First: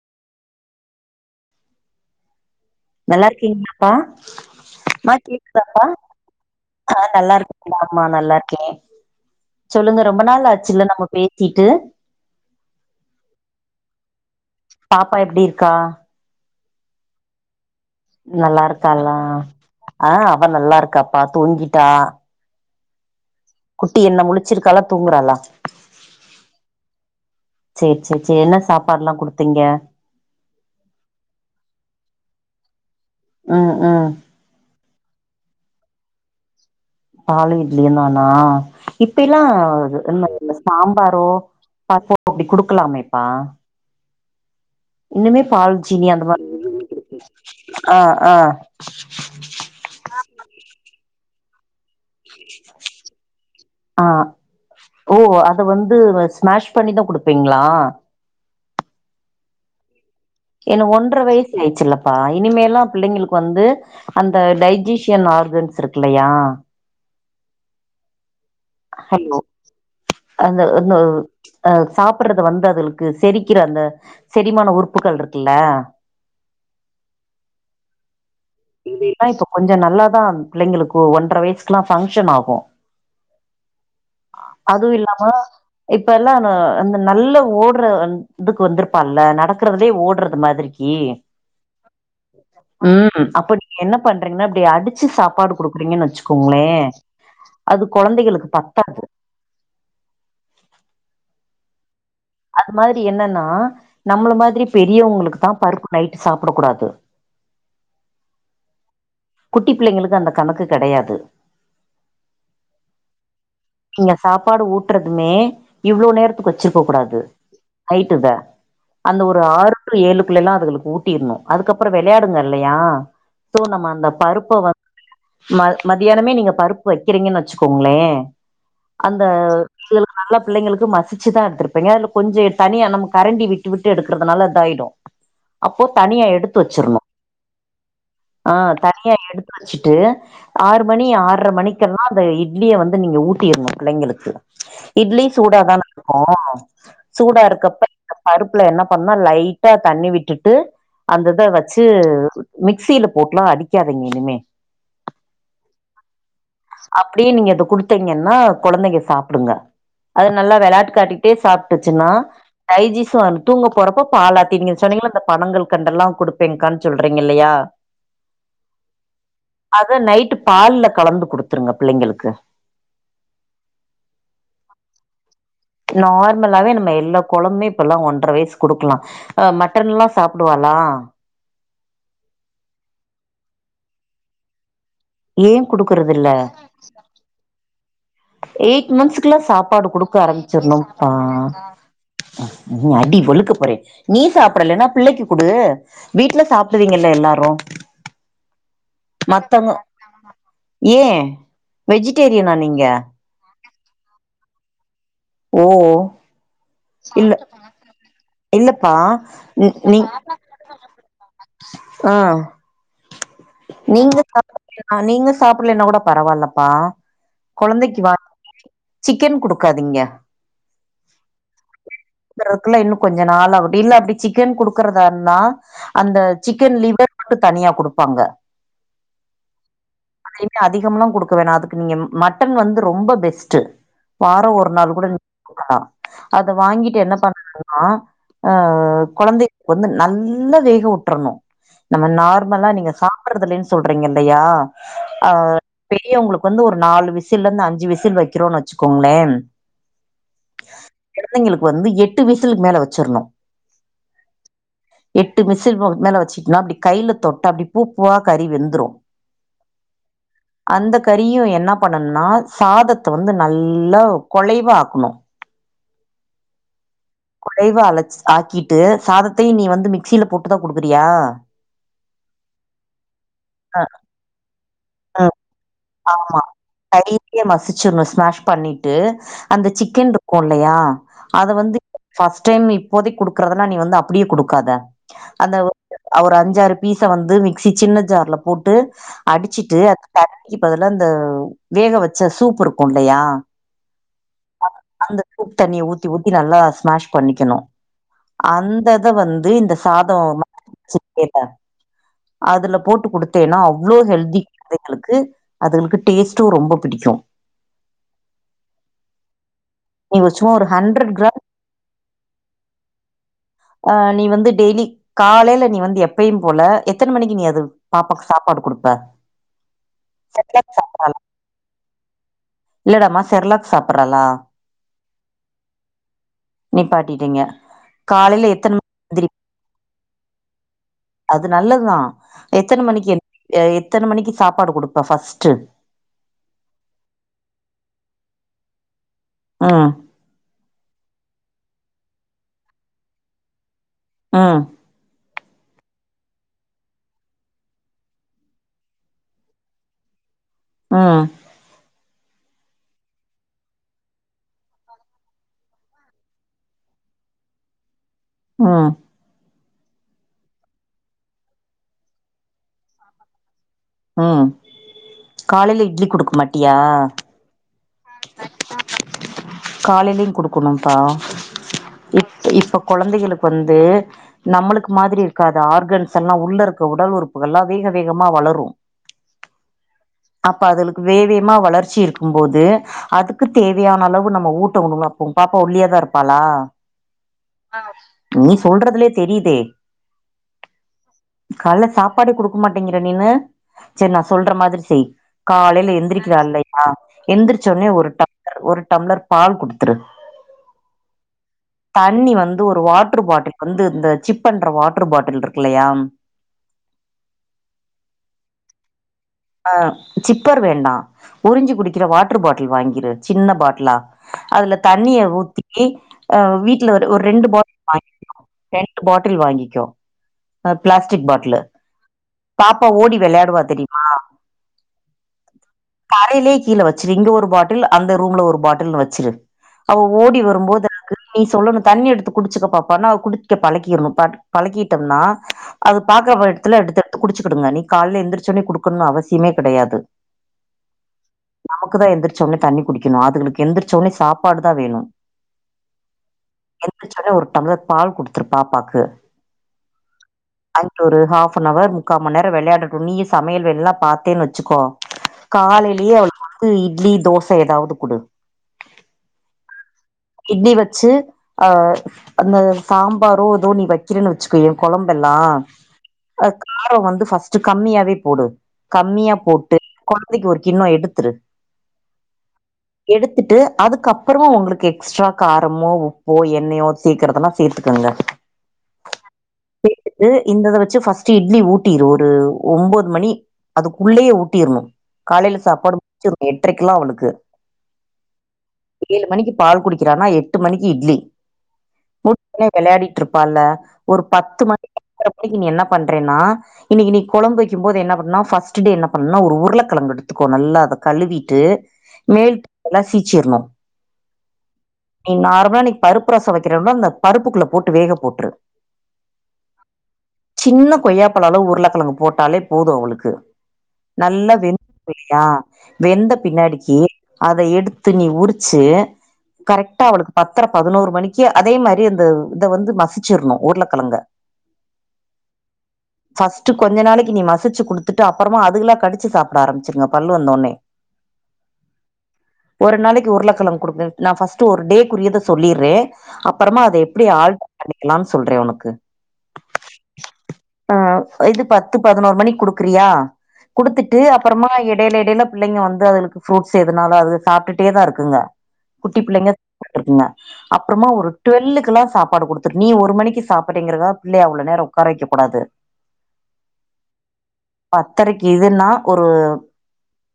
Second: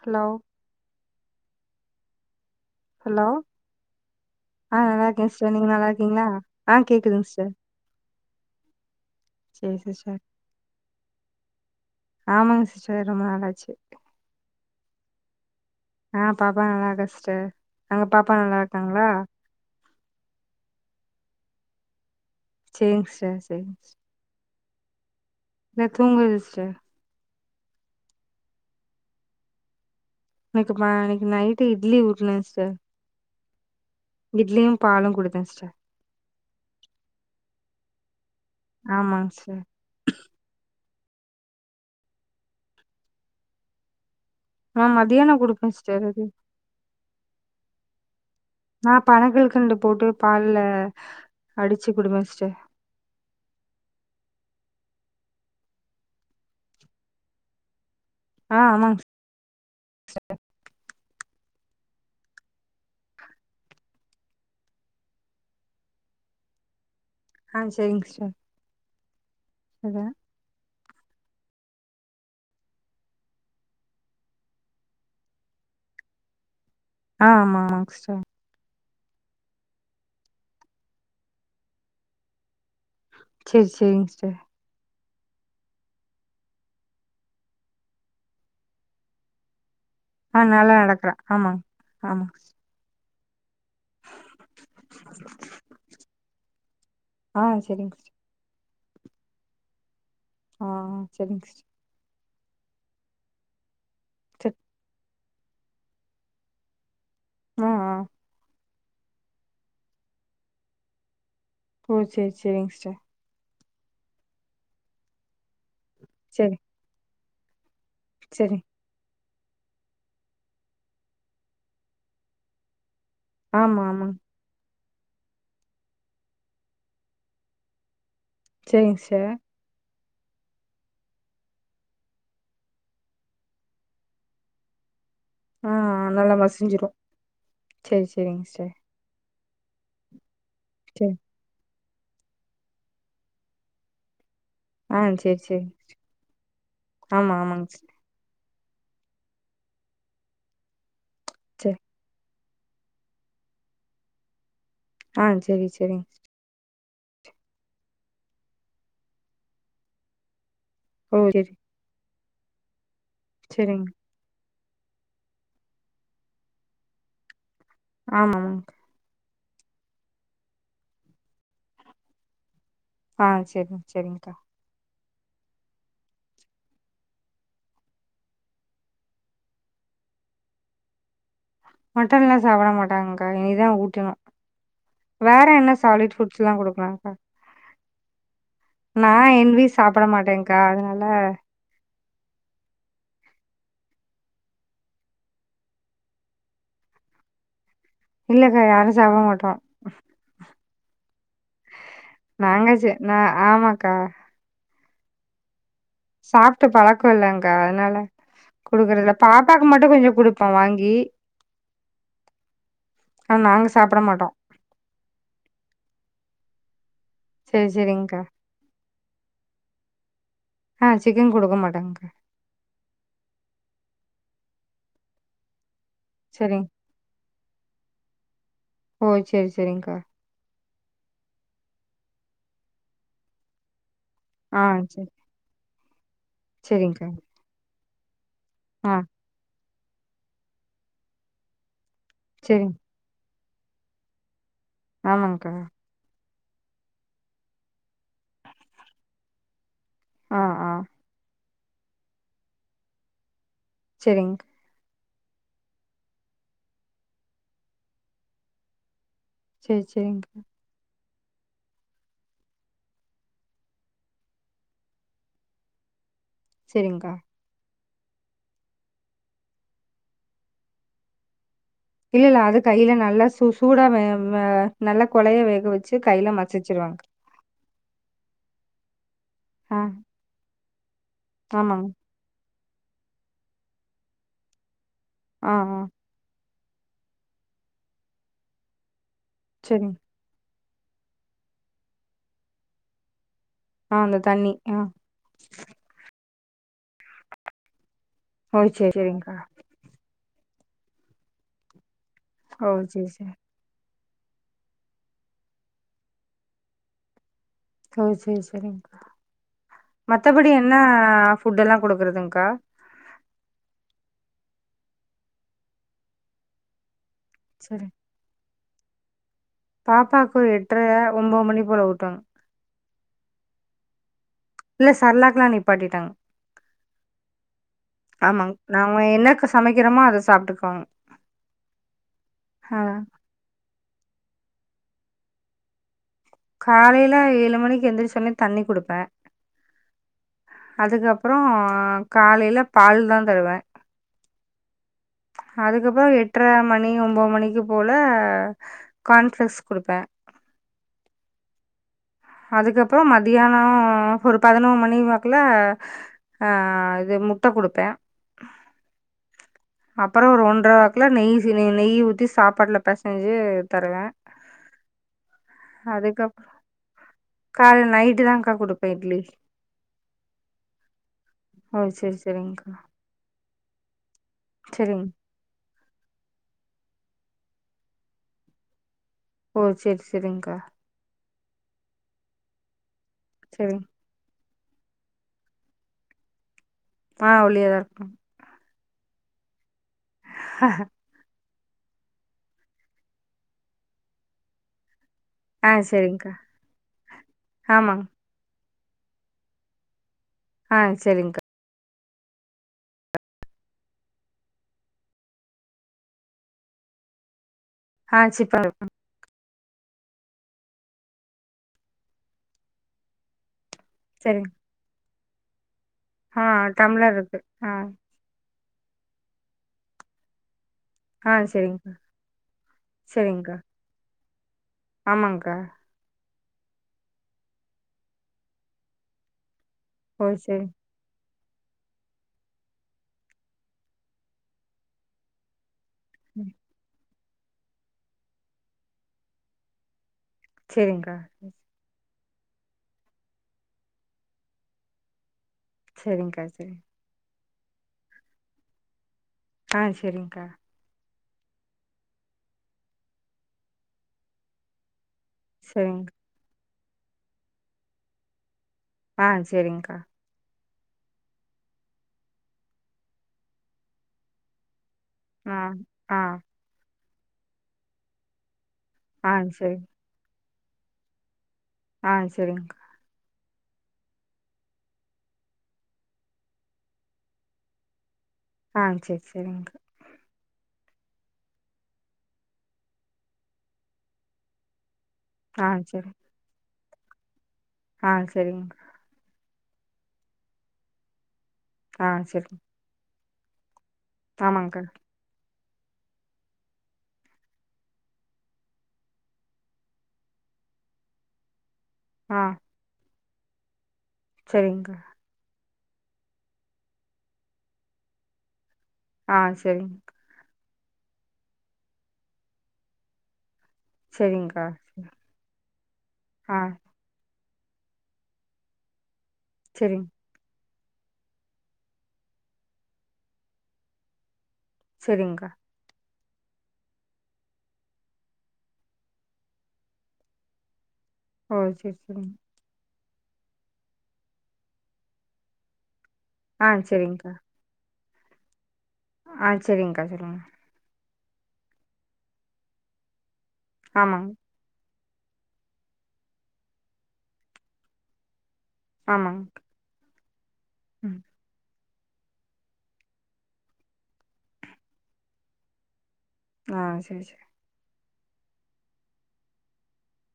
Hello hello நல்லா ஆ நல்லா இருக்கீங்களாப்பா இருக்கே சிஸ்டர் நீங்க கேக்குதாப்பா நல்லா இருக்கீங்களா ஆ கேக்குதுங்க நல்லா சிஸ்டர் இருக்கேன்டாமா நல்லா இருக்கேன் சேரி சொல்லுங்க சிஸ்டர் ரொம்ப நாள் ஆச்சுல்ல நம்ம பேசிட்டு ஆமாங்க சிஸ்டர் ரொம்ப நாளாச்சு பாப்பா எப்டி இருக்கா ஆ பாப்பா நல்லாருக்கா சிஸ்டர் அங்க பாப்பா நல்லா இருக்காங்களா ஆ அவ நல்லா இருக்காப்பா தூங்கிட்டா சேரிங் சிஸ்டர் சேரிங்க குட்டி என்ன முழிச்சிருக்காலா தூங்குறாளா ந தூங்குது சிஸ்டர் சேர் சேர் சே என்ன சாப்பாட்ல்லாம் குடுத்தீங்க இன்னைக்கு ம இன்னைக்கு நைட்டு இட்லி ஊட்டுனேன் சிஸ்டர் ம் ம் இட்லியும் பாலும் குடுத்தேன் சிஸ்டர் பாலும் இட்லியும் தானா இப்ப ஆமாங்க எல்லாம் சிஸ்டர் இந்த சாம்பாரோ [unintelligible] அப்டி குடுக்கலாமேப்பா ஆ மதியானோ இன்னுமே குடுப்பே பால் சிஸ்டர் ஜீனி அது அந்த மாரி குடுக்க அ அ நா பனகல் கண்டு போட்டு பால்ல அடிச்சி குடுப்பேன் சிஸ்டர் ஆ ஓ அத வந்து ஸ்மாஷ் பண்ணிதான் குடுப்பீங்ளா ஆ ஆமாங் சிஸ்டர் ஏனா ஒன்றரை வயசு ஆயிடுச்சுல்லப்பா இனிமேல்லா பிள்ளைங்களுக்கு வந்து அந்த டைஜிசியன் ஆர்கன்ஸ் இருக்குல்லையா ஆ சேரிங் சிஸ்டர் ஹலோ [inaudible] அந்த அந்த அ சாப்பிடுறது வந்து அதுகளுக்கு செரிக்கிற அந்த செரிமான உறுப்புகள் இருக்குல்ல ஆ ஆமா ஆமா சிஸ்டர் இது இல்லா இப்போ கொஞ்சோ நல்லாதா பிள்ளைங்களுக்கு ஒன்றரை வயசுக்கெல்லாம் ஃபங்க்ஷன் ஆகு சேரி சேரிங்க சிஸ்டர் அதுவு இல்லாம இப்ப எல்லா நல்ல ஓடுற இதுக்கு வந்திருப்பால்ல நடக்கறதுலயே ஓடு ஆ நல்லா நடக்றா ஆமாங் ஆமாங் ம் அப்ப நீங்க என்ன பண்றீங்கன்னா இப்டி அடிச்சு சாப்பாடு குடுக்குறீங்கன்னு வச்சுக்கோங்களே ஆ அது செரிங்க சிஸ் கொழந்தைகளுக்கு பத்தாது ஆ சேரிங் சிஸ்டர் அது மாரி என்னன்னா நம்மள செர் மாதிரி பெரியவுங்ளுகுதா பருப்பு நைட் சாப்புட கூடாது அ ஆ குட்டி பிள்ளங்களுக்கு அந்த கணக்கு கெடையாது ஓ சேர் சேரிங் சிஸ்டர் நீங்க சாப்பாடு ஊட்றதுமே இவ்ளோ நேரத்துக்கு செரி வச்சிருக்ககூடாது ஐட்டுத செரி அந்த ஒரு ஆறு டூ ஏழுகுள்ளலா அதுகளுக்கு ஊட்டிர்ணு அதுகப்றோ விளையாடுங்க இல்லயா சோ ஆமா நம்ம அந்த ஆமாங் பருப் பு வந்து மத்தியானமே நீங்க பருப்பு வக்கிறீங்கன் வச்சுகோங்களே செரிங்க அந்த சிஸ்டர் இதுகளுக்கு நல்லா பிள்ளங்களுக்கு மசிச்சுதா எடுத்துருபிங்க அதுல கொஞ்சோ தனியா நம்மகரண்டி விட்டுவிட்டு எடுக்றதுனால இதாயிடு [unintelligible] அப்போ தனியா நல்லா எடுத்து மசிஞ்சிரு வச்சுர்ணு செரி செரிங்க ஆ சிஸ்டர் த தனியா எடுத்து வச்சுட்டு ஆறுமணி செரி ஆர்றமணிகெல்லா அத இ்ட்லிய வந்து நீங்க ஊட் டிர்னு பிள்ளைங்களுக்கு ஆ இட்லி செரி சூட செரி தானார்க்கு ஆமா சூடா ஆமாங்க இருக்கப்ப சிஸ் பருப்புல என்ன பண்ணா லைட்டா தண்ணி விட்டுட்டு அந்தத செரி வச்சு மிக்ஸ்சில போட்லா அடிகாதீங்க இனிமே ஆ செரி செரிங் அப்டி நீங்க அத குடுத்தீங்கனா கொழந்தைங்க சாப்டுங்க அது நல்லா விளாட்டு ஓ காட்டிட்டே செரி சாப்ட்டுச்சுனா டைஜிசன் தூங்க செரிங் போறப்ப பாலாத்தி நீங்க சொன்னீங்கல இந்த பணங்கல்கண்டல்லா குடுபேங்க்கான்னு சொல்றீங்ல்லையா ஆமாம் அது நைட் பால்ல கலந்து குடுத்துருங்க பிள்ளங்களுக்கு ஆ சேரிங் சேரிங்க்கா நார்மலாவே நம்ம எல்லா கொழம்மே இப்பலா ஒன்ற வயசுகுடுக்லா அ மட்டன்லா சாப்டுவாலா மட்டன்லா சாப்ட மாட்டாங்க்கா இனிதா ஊட்டுணு வேற ஏ என்ன குடுக்கறது சாலிட் இல்ல ஃபுட்ஸ்லா குடுக்குலாங்க்கா எய்ட் மன்ஸுக்குலா சாப்பாடு குடுக்க மாட்டேங்க்கா அதனால ஆரம்பிச்சர்ணுப்பா ம் அடி வெளுக்க போறே நீ சாப்படலேன்னா பிள்ளைக்கு குடு வீட்ல சாப்டுவீங்கல்ல எல்லாரு இல்லக்கா யாரு சாப்டமாட்டோ மத்தவங்க ஏ வெஜிடேரியனா நாங்க நீங்க சே நா ஆமாக்கா ஓ சாப்ட்டு பழக்கோ இல்ல இல்லங்க்கா அதுனால இல்லப்பா குடுக்கறதில்ல பாப்பாக்கு மட்டு கொஞ்ச குடுப்பே வாங்கி அ ஆனா நாங்க சாப்ட நீங்க மாட்டோ சாப் அ நீங்க சாப்புட்லேன்னா கூட பரவால்லப்பா செரி கொழந்தைக்கு வா செரிங்க்கா [inaudible] சிக்கன் குடுக்காதீங்க ஆ சிக்கன் குடுக்க மாட்டங்க்கா பட்றதுகுல்லா இன்னு கொஞ்ச நாள் ஆகுடி இல்ல அப்டி சிக்கன் குடுக்கறதார்ந்தா அந்த செரிங் சிக்கன் லிவர் மட்டு தனியா குடுப்பாங்க ஓ செரி செரிங்க்கா அதயுமே அதிகம்லா குடுக்க வேணா அதுக்கு நீங்க ம் மட்டன் வந்து ரொம்ப பெஸ்ட்டு வார ஆ ஒரு நாள் கூட செரி குடுக்கலா அத வாங்கீட்டு செரிங்க்கா என்ன பண்ணனுன்னா அ ஆ கொழந்தைக் கு வந்து நல்லா வேகவுட்ரணு நம்ம நார்மலா செரிங் நீங்க சா ப்பட்றதில்லன் சொல்றீங்கில்லயா அ ஆமாங்க்கா பெரியவ்ங்களுக் வந்து ஒரு நாலு விசில்லர்ந்து அஞ்சு விசில் வெக்கிறோன் வெச்சுக்கோங்ளே ஆ ஆ கொழந்தைங்களுக் வந்து எட்டு விசிலுக் மேல வெச்சர்ணு செரிங் எட்டு விசில் ப மேல வெச்சுக்னா அப்டி கைல தொட்டா அப்டி பூ பூவா கறி வெந்துரு சேர் சேரி்ங்க்கா அந்த கறியு என்னா பண்ணனுனா சாதத்த வந்து நல்லா கொழைவாக்கணு சேரிங்க்கா கொழைவா அலச் ஆக்கிட்டு சாதத்தையு நீ வந்து மிக்சில போட்டுதா குடுக்குறியா இல்ல அது கைல நல்லா சு அ, சூடா வெ வே நல்லா கொழைய வேக வெச்சு கைல மசிச்சுருவங்க்கா நல்லா மசிச்சிர்ணு ஸ்மேஷ் பண்ணீட்டு அந்த ஆ சிக்கன்ருக்கில்லயா அத வந்து ஆமாங் ஃபஸ்ட் டைம் இப்போதைக் குடுக்கறதுன்னா நீ வந்து அப்பிடியே குடுக்காத ஆ அந்த ஆ ஒரு அஞ்சாறு பீச வந்து மிக்சி சின்ன ஜார்ல போட்டு அடிச்சிட்டு செரிங் தண்ணிக்கு பதுலா இந்த வேக வச்ச சூப் இருக்கு இல்லயா ஆ அந்த தண்ணி அ ஆ அந்த சூப் தண்ணிய ஊத் தி ஊத்தி நல்லா ஸ்மேஷ் பண்ணிக்கணு ஓ செரி அந்தத செரிங்க்கா வந்து இந்த சாதோ [inaudible] ஓ அதுல போட்டு செரி செரி குடுத்தேன்னா அவ்ளோ ஹெல்தி கொழந்தைங்களுக்கு அதுகளுக்கு டேஸ்ட்டு ரொம்ப பிடிக்கு ஓ சேரி சேரிங்க்கா நீ ஒரு மத்தபடி சும்மா ஒரு என்ன ஹண்ட்ரட் கிராம் ஃபுட்டெல்லா குடுக்கறதுங்க்கா ஆ நீ வந்து டெய்லி காலைல நீ வந்து எப்பையு போல எத்தன மணிக்கு நீ அது சரி பாப்பாக் சாப்பாடு குடுப்ப பாப்பாக்கு செர்லாக் எட்ர சாப்பட்றாளா ஒம்போத் மணி போல ஊட்டுவங் இல்லடாமா செர்லாக் சாப்பட்றாளா இல்ல செர்லாக்லா நிப்பாட்டிட்டங் நிப்பாட்டிட்டீங்க காலைல ஆமாங் எத்தன மணி நாம எந்திரி என்னத்த சமைக்கிறமோ அத சாப்ட்டுக்வாங் அது நல்லதுதா எத்தன மணிக்கு அ எத்தன மணிக்கு சாப்பாடு குடுப்பே ஃபஸ்ட்டு காலையில ஏழு மணிக்கு எந்திரிச்சொனே தண்ணி குடுப்பே ம் அதுக்கப்பரோ காலையில பால்தா தருவே ம் அதுக்கப்புற எட்டர மணி ஒம்பது மணி போல கான்ஃப்ளெக்ஸ் குடுப்பே ம் அதுக்கப்பரோ மத்தியானோ ஒரு பதினொர் மணி வாக்கல ஆ இது முட்ட குடுப்பே ம் அப்பரோ ஒரு ஒன்ற வாக்குல நெய் செ நெய் நெய் ஊத்தி சாப்பாட்டுல பெசஞ்சு தருவே ம் காலைல இட்லி குடுக்க அதுக்கப் மாட்டியா காலை நைட்டு தான்க்கா குடுப்பே இட்லி காலையிலு குடுக்கணும்ப்பா ஓ சரி இப் சரிங்க்கா இப்ப கொழந்தைகளுக்கு வந்து நம்மளுக்கு சரிங்க மாதிரி இ க்காது ஆர்கன்ஸ் எல்லா உள்ள இருக்க உடல் உறுப்புகள் எல்லாம் வேக வேகமா வளரு ஓ செரி சரிங்க்கா வேவமா வளர்ச்சி இருக்கும் போது அதுக்கு சரிங்க தேவையான அளவு நம்ம ஊட்ட உணவா உங்க பாப்பா ஒல்லியாதா இருப்பாளா ஆ ஒல்லியாக தான் இருப்பேன் நீ சொல்றதுலே தெரியுதே ஆ காலைல சாப்பாடு குடுக்க மாட்டேங்கிற நீனு செரி நா சொல்ற மாதிரி செய் ஆ காலையில சரிங்க்கா எந்திரிக்கிறா இல்லையா எந்திரிச்ச உடனே ஆமாங்க ஒரு டம் ஒரு டம்ளர் பால் குடுத்துரு அ சேரிங்க்கா தண்ணி வந்து ஒரு வாட்டர் பாட்டில் வந்து இந்த சிப் பண்ற வாட்டர் பாட்டில் இருக்குல்லையா அ சிப்பரா அ சிப்பர் வேண்டா உறிஞ்சு குடிக்கிற வாட்டர் பாட்டில் வாங்கிரு சின்ன பாட்லா சேரிங் அதுல தண்ணிய ஊத்தி அ வீட்ல ஒரு டம்ளர் ஒரு இருக்குது ரெண்டு ஆ பாட் வாங் ரெண்டு பாட்டில் வாங்கிக்கோ அ பிளாஸ்டிக் ஆ பாட்டிலு சரிங்க்கா பாப்பா ஓடி சரிங்க்கா வெளையாடுவா தெரியுமா ஆமாங்க்கா தரையிலயே கீழ வச்சிரு இங்க ஒரு பாட்டில் அந்த ரூம்ல ஒரு பாட்டில்னு வச்சுரு அவ ஓ ஓடி சரி வரும்போது எனக்கு நீ சொல்லணு தண்ணி எடுத்து குடிச்சுக்க பாப்பான்னா அவ குடிக்க பழக்கிறணு ப பழக்கிட்டம்னா அது பாக்கற ம் எடத்துல எடுத்தெடுத்து குடிச்சுக்கிடுங்க நீ கால்ல எந்திரச்சசோட்னே குடுக்கணுன்னு அவசியமே கிடையாது சேரிங்க்கா நமக்கு தா எந்திரிச்சசோட்னே தண்ணி குடிக்கணு அதுங்களுக்கு எந்திரச்சசோட்னே சாப்பாடு தா வேணு சேரி்ங்க்கா சரி எந்திரச்சசோட்னே ஒரு டம்ளர் பால் குடுத்துரு பாப்பாக்கு அ சேரிங்க்கா அதுங்க ஒரு ஹாஃப்ன ஹவர் முக்கா மண்நேர வெளையாடட்டு நீயு சமையல் வேலைல்லா பாத்தேன்னு வச்சுக்கோ சரிங்க காலையிலயே அவளுக்கு வந்து இட்லி தோச ஏதாவது குடு அ சேரிங்க்கா இட்லி வச்சு அ அந்த ஒரு சாம்பாரோ ஏதோ நீ வக் கீறன்னு வச்சுக்கோயே கொழம்பெல்லா ஆ ஆ அ காரோவந்து ஃபர்ஸ்ட்டு கம்மியாவே போடு ஆ கம்மியா போட்டு சரி கொழந்தைக்கு ஒரு கிண்ணொ எடுத்துரு அ சரிஙக்கா எடுத்துட்டு அதுக்கப்புறமா அவங்களுக்கு கேக் எக்ஸ்ட்ரா காரமோ உப்போ எண்ணெயோ சேக்கிரதெல்லா சேத்துக்கங்க அ சேர் சேரிங்க்கா சேத்துட்டு இந்ததவச்சு ஃபர்ஸ்ட் இட்லி ஊட்டிரு ஒரு ஒம்போது மணி அதுக்குள்ளேயே ஊட்டிற்ணு காலைல ஆ சாப்பாடு முடிச்சிறணு எட்டரைக்கெல்லா அவளுக்கு அ சரிங்கா ஏழு மணிக்கு பால் குடிக்கிறானா எட்டு மணிக்கு இட்லி ஆ செரி ஊட் வெளையாடிட்ருப்பால்ல ஒரு பத்து ஆமாங்க்கா மணிக் [unintelligible] நீ என்ன பண்றன்னா இன்னைக்கு நீ கொழம்பு வைக்கும்போது என்ன பண்ணா ஃபஸ்ட் டே என்ன பண்ணனா ஒரு உருளைக்கெழங்கு எடுத்துக்கோ நல்லா அத கழுவிட்டு மேட் எல்லா ஃபிச்சிர்ணு சரிங்கா நீ நார்மலா நீ பருப்பு ரச வைக்கிறனா அந்த பருப்புக்குள்ள போட்டு வேக போட்ரு ஆ சரிங் சின்ன கொய்யாப்பழ அளவுக்கு உருளைக்கெழங்கு போட்டாலே போது அவளுக்கு நல்லா செரிங்க்கா வெந்துடு இல்லயா வெந்த ஆ பின்னாடிக்கி அத எடுத்து நீ உரிச்சு கரெக்டா செரிங் அவளுக்கு பத்தர பதினோரு மணிக்கு அதே மாறி இந்த இத வந்து மசிச்சிரணு உருளக்கெழங்க சரிங்கா ஃபர்ஸ்ட் கொஞ்ச நாளைக்கு நீ மசிச்சு குடுத்துட்டு அப்புறமா அதுகல்லா கடிச்சு சாப்ட ஆரம்பிச்சுருங்க பல்லு வந்தோன்னே ஓ சேர் சேரிங் ஒரு நாளைக்கு உருளைக்கெலங்கு குடுக்க நா ஃபர்ஸ்ட்ட ஒரு டே குறியதை சொல்லிட்றே ஆ அப்புறமா அத எப்படி செரிங்க்கா ஆள்ட் பண்ணிக்கலான் சொல்றே உனக்கு ஆ சரிங்கா சரிங் ஆ இது பத்து பதினோரு மணிக்கு குடுக்குறியா குடுத்துட்டு ஆமாங் அப் அப்பறமா எடையில எடையில பிள்ளைங்க வந்து அதுகளுக்கு ஃரூட்ஸ் எதுனால அது சாப்ட்டுட்டே தா இருக்குக குட்டி ஆமாங் பிள்ளைங்க சாப்டு இருக்குங்க அப்றமா ம் ஒரு டுவெலுக்கு எல்லா சாப்பாடு குடுத் நீ ஒரு மணிக்கு சாப்பிறங்கிறா பிள்ளைய அவ்ளோ நேரோ உக்கார வைக்க கூடாது ஆ செரி செரி பத்தரைக்கு இதுன்னா ஒரு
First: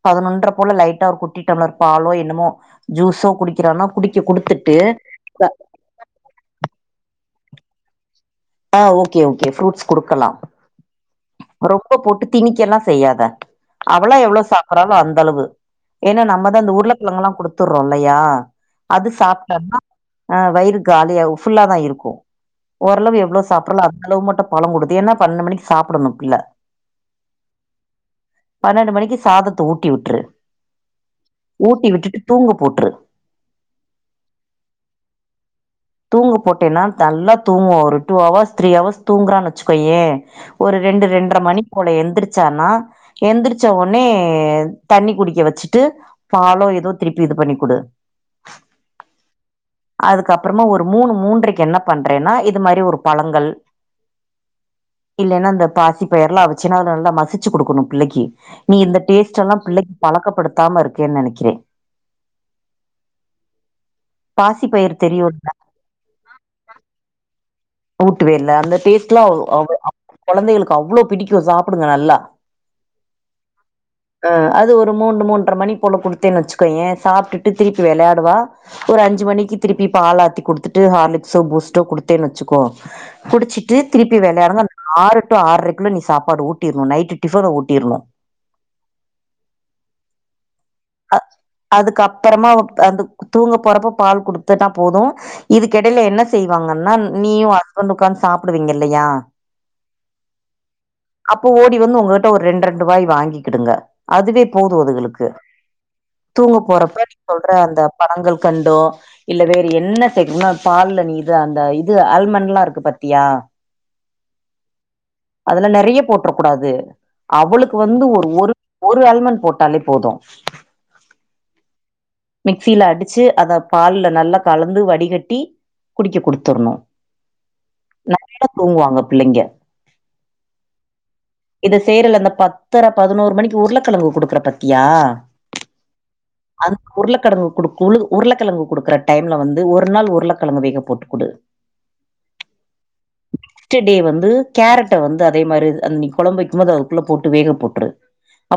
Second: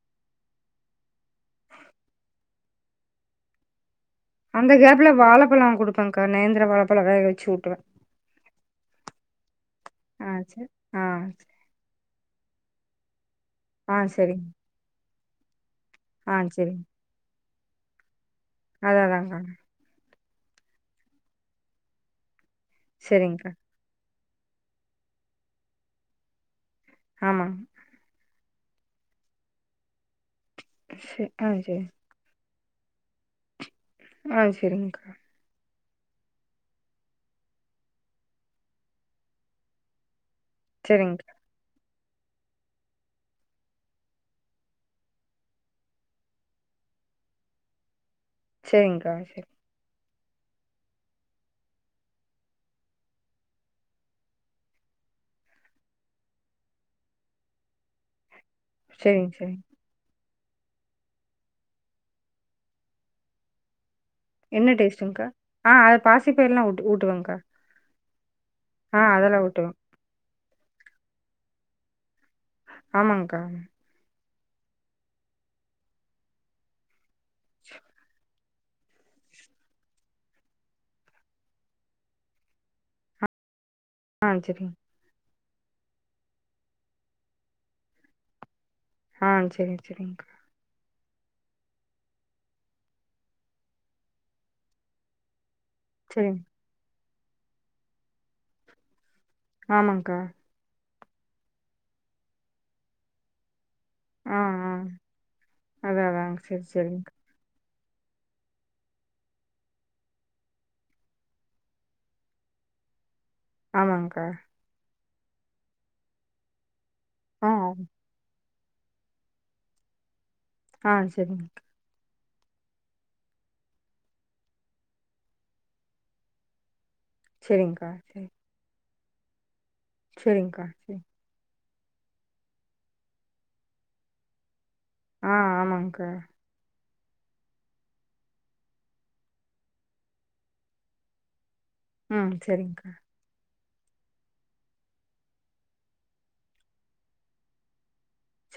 பதினொன்ற போல லைட்டா ஒரு குட்டி டம்லர் பாலோ என்னமோ ஜூஸோ குடிக்கிறானா குடிக் அந்த கேப்ல வாழப்பழ கொடுப்பேகா நேந்திர வாழப்பழ வேக வச்சு ஊட்டுவே ஆ ஓகே ஓகே ப்ஃரூட்ஸ் ஆ செரி ஆ செ ரொம்ப போட்டு திணிக்கல்லா செய்யாத ஆ அவளா எவ்ளோ செரிங் சாப்புறாளோ அந்த அளவு ஏன்னா ஆ நம்ம தா இந்த செரிங் உருளைக்கிழங்கு எல்லா கொடுத்துறோ இல்லையா அதா அது அதாங்க்கா சாப்டன்னா ஆ வயிறு காலியா ஃபுல்லா தா இருக்கு ஓரளவு எவ்ளோ செரிங்க்கா சாப்பிறாலோ அந்த அளவு மட்டு பழ கொடுத்து ஏன்னா பன்னெண்டு மணிக்கு சாப்பிடணு பிள்ள ஆமாங் பன்னெண்டு மணிக்கு சாதத்த ஊட்டி விட்ரு செ ஆ செரி ஊட்டி விட்டுட்டு தூங்கபோற்று ஆ செரிங்கக்கா தூங்க போட்டேன்னா நல்லா தூங்குவா ஒரு டூ அவர்ஸ் த்ரீ அவர்ஸ் தூங்குறானு வச்சுக்கோயே ஒரு ரெண்டு செரிங்க்கா ரெண்டர மணி போல எந்திரிச்சானா எந்திரிச்ச ஒட்னே தண்ணி குடிக்க வச்சுட்டு பாலோ ஏதோ திருப்பி இது பண்ணிக்குடு சேரிங்க்கா செரி அதுக்கப்றமா ஒரு மூணு மூன்றைக்கு என்ன பண்றேன்னா இது மாரி ஒரு பழங்கள் இல்லைன்னா இந்த பாசி பயர்லா அவுச்சேன்னா அது நல்லா மசிச்சு குடுக்கணு பிள்ளைக்கு நீ இந்த செரிங் செரிங் டேஸ்ட்டெல்லா பிள்ளைக்கு பழக்கப்படுத்தாம இருக்கேன்னு நெனைக்கிறே பாசி என்ன பயிர் டேஸ்ட்டுங்க்கா தெரியுல்ல ஆ அது பாசிப்பயிறுலா ஊட்டு ஊட்டுவேங்கா ஊட்டு வேல அந்த டேஸ்ட்லா அவ் ஊட்டுவேன். அவ் கொழந்தைகளுக்கு அவ்ளோ பிடிக்கு சாப்டுங்க நல்லா ஆமாங்க்கா அ அது ஒரு மூன்னு மூன்ற மணி போல குடுத்தேன்னு வச்சுக்கோயே சாப்ட்டுட்டு திருப்பி வெளையாடுவா ஒரு அஞ்சு மணிக்கு திருப்பி பால் ஆத்தி குடுத்துட்டு ஹார்லிக்ஸோ பூஸ்டோ குடுத்தேனு வச்சுக்கோ குடிச்சிட்டு திருப்பி ஆ வெளையாடுங்க சரிங்க. ஆறு டு ஆற்றைக்குள்ள நீ சாப்பாடு ஊட்டிற்ணு நைட்டு டிஃபன்ன ஊட்டிற்ணு ஆ சேரி சேரிங்க்கா அ அதுக்கு அப்பறமா அந்த தூங்க போறப்ப பால் குடுத்தனா போது இதுக்கிடையில என்ன சரிங்க. செய்வாங்கன்னா நீயு ஹஸ்பண்ட்டு உக்காந்து சாப்டுவீங்க இல்லையா ஆமக்கா அப்போ ஓடி வந்து உங்ககிட்ட ஒரு ரெண்டு ரெண்டு வாய் வாங்கி கிடுங்க ஆ ஆ அதா அதா தூங்க போறப்ப நீ சொல்ற அந்த பணங்கற்கண்டோ இல்ல வேற என்ன செக்குனேமோ பால்ல நீ இது அந்த இது ஆல்மண்ட்ல்லா இருக்கு பாத்தியா ஆமாங்க்கா அதுல நெறைய போட்ற கூடாது ஆ, அவளுக்கு வந்து ஒரு ஒரு ஒரு ஆல்மண்ட் போட்டாலே போது ஆ சரிங்கக்கா மிக்சில அடிச்சு அத பால்ல நல்லா கலந்து வடிகட்டி குடிக்க குடுத்துற்ணு சேரிங்க்கா தூங்குவாங்க பிள்ளைங்க சேரிங்க்கா சே இத செய்ரல இந்த பத்ர பதினோரு மணிக்கு உருளக்கெழங்கு குடுக்குற பாத்தியா அ ஆமாங்க்கா அதுக் உருளக்கெழங்கு கொடு உருளக்கெழங்கு கூடுக்குற டைம்ல வந்து ஒரு நாள் உருளக்கெழங்கு வேக போட்டு குடு ம் சேரிங்க்கா நெக்ஷ்டுடே வந்து கேரட்ட வந்து அதே மாரி அந்த நீ கொழம்பு வக்கிபோது அதுக்குள்ள போட்டு வேக போட்ரு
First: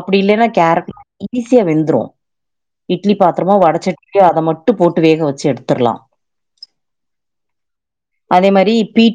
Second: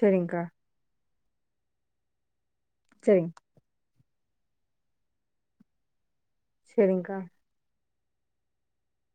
அப்டி இல்லன்னா கேரட் ஈஸியா வெந்துரு‌ இட்லி சரிங்க. பாத்ரமோ வடச்சட் டியோ அத மட்டு போட்டு வேக வச்சு எடுத்தர்லா சைரிங்க்கா அதே மாரி பீ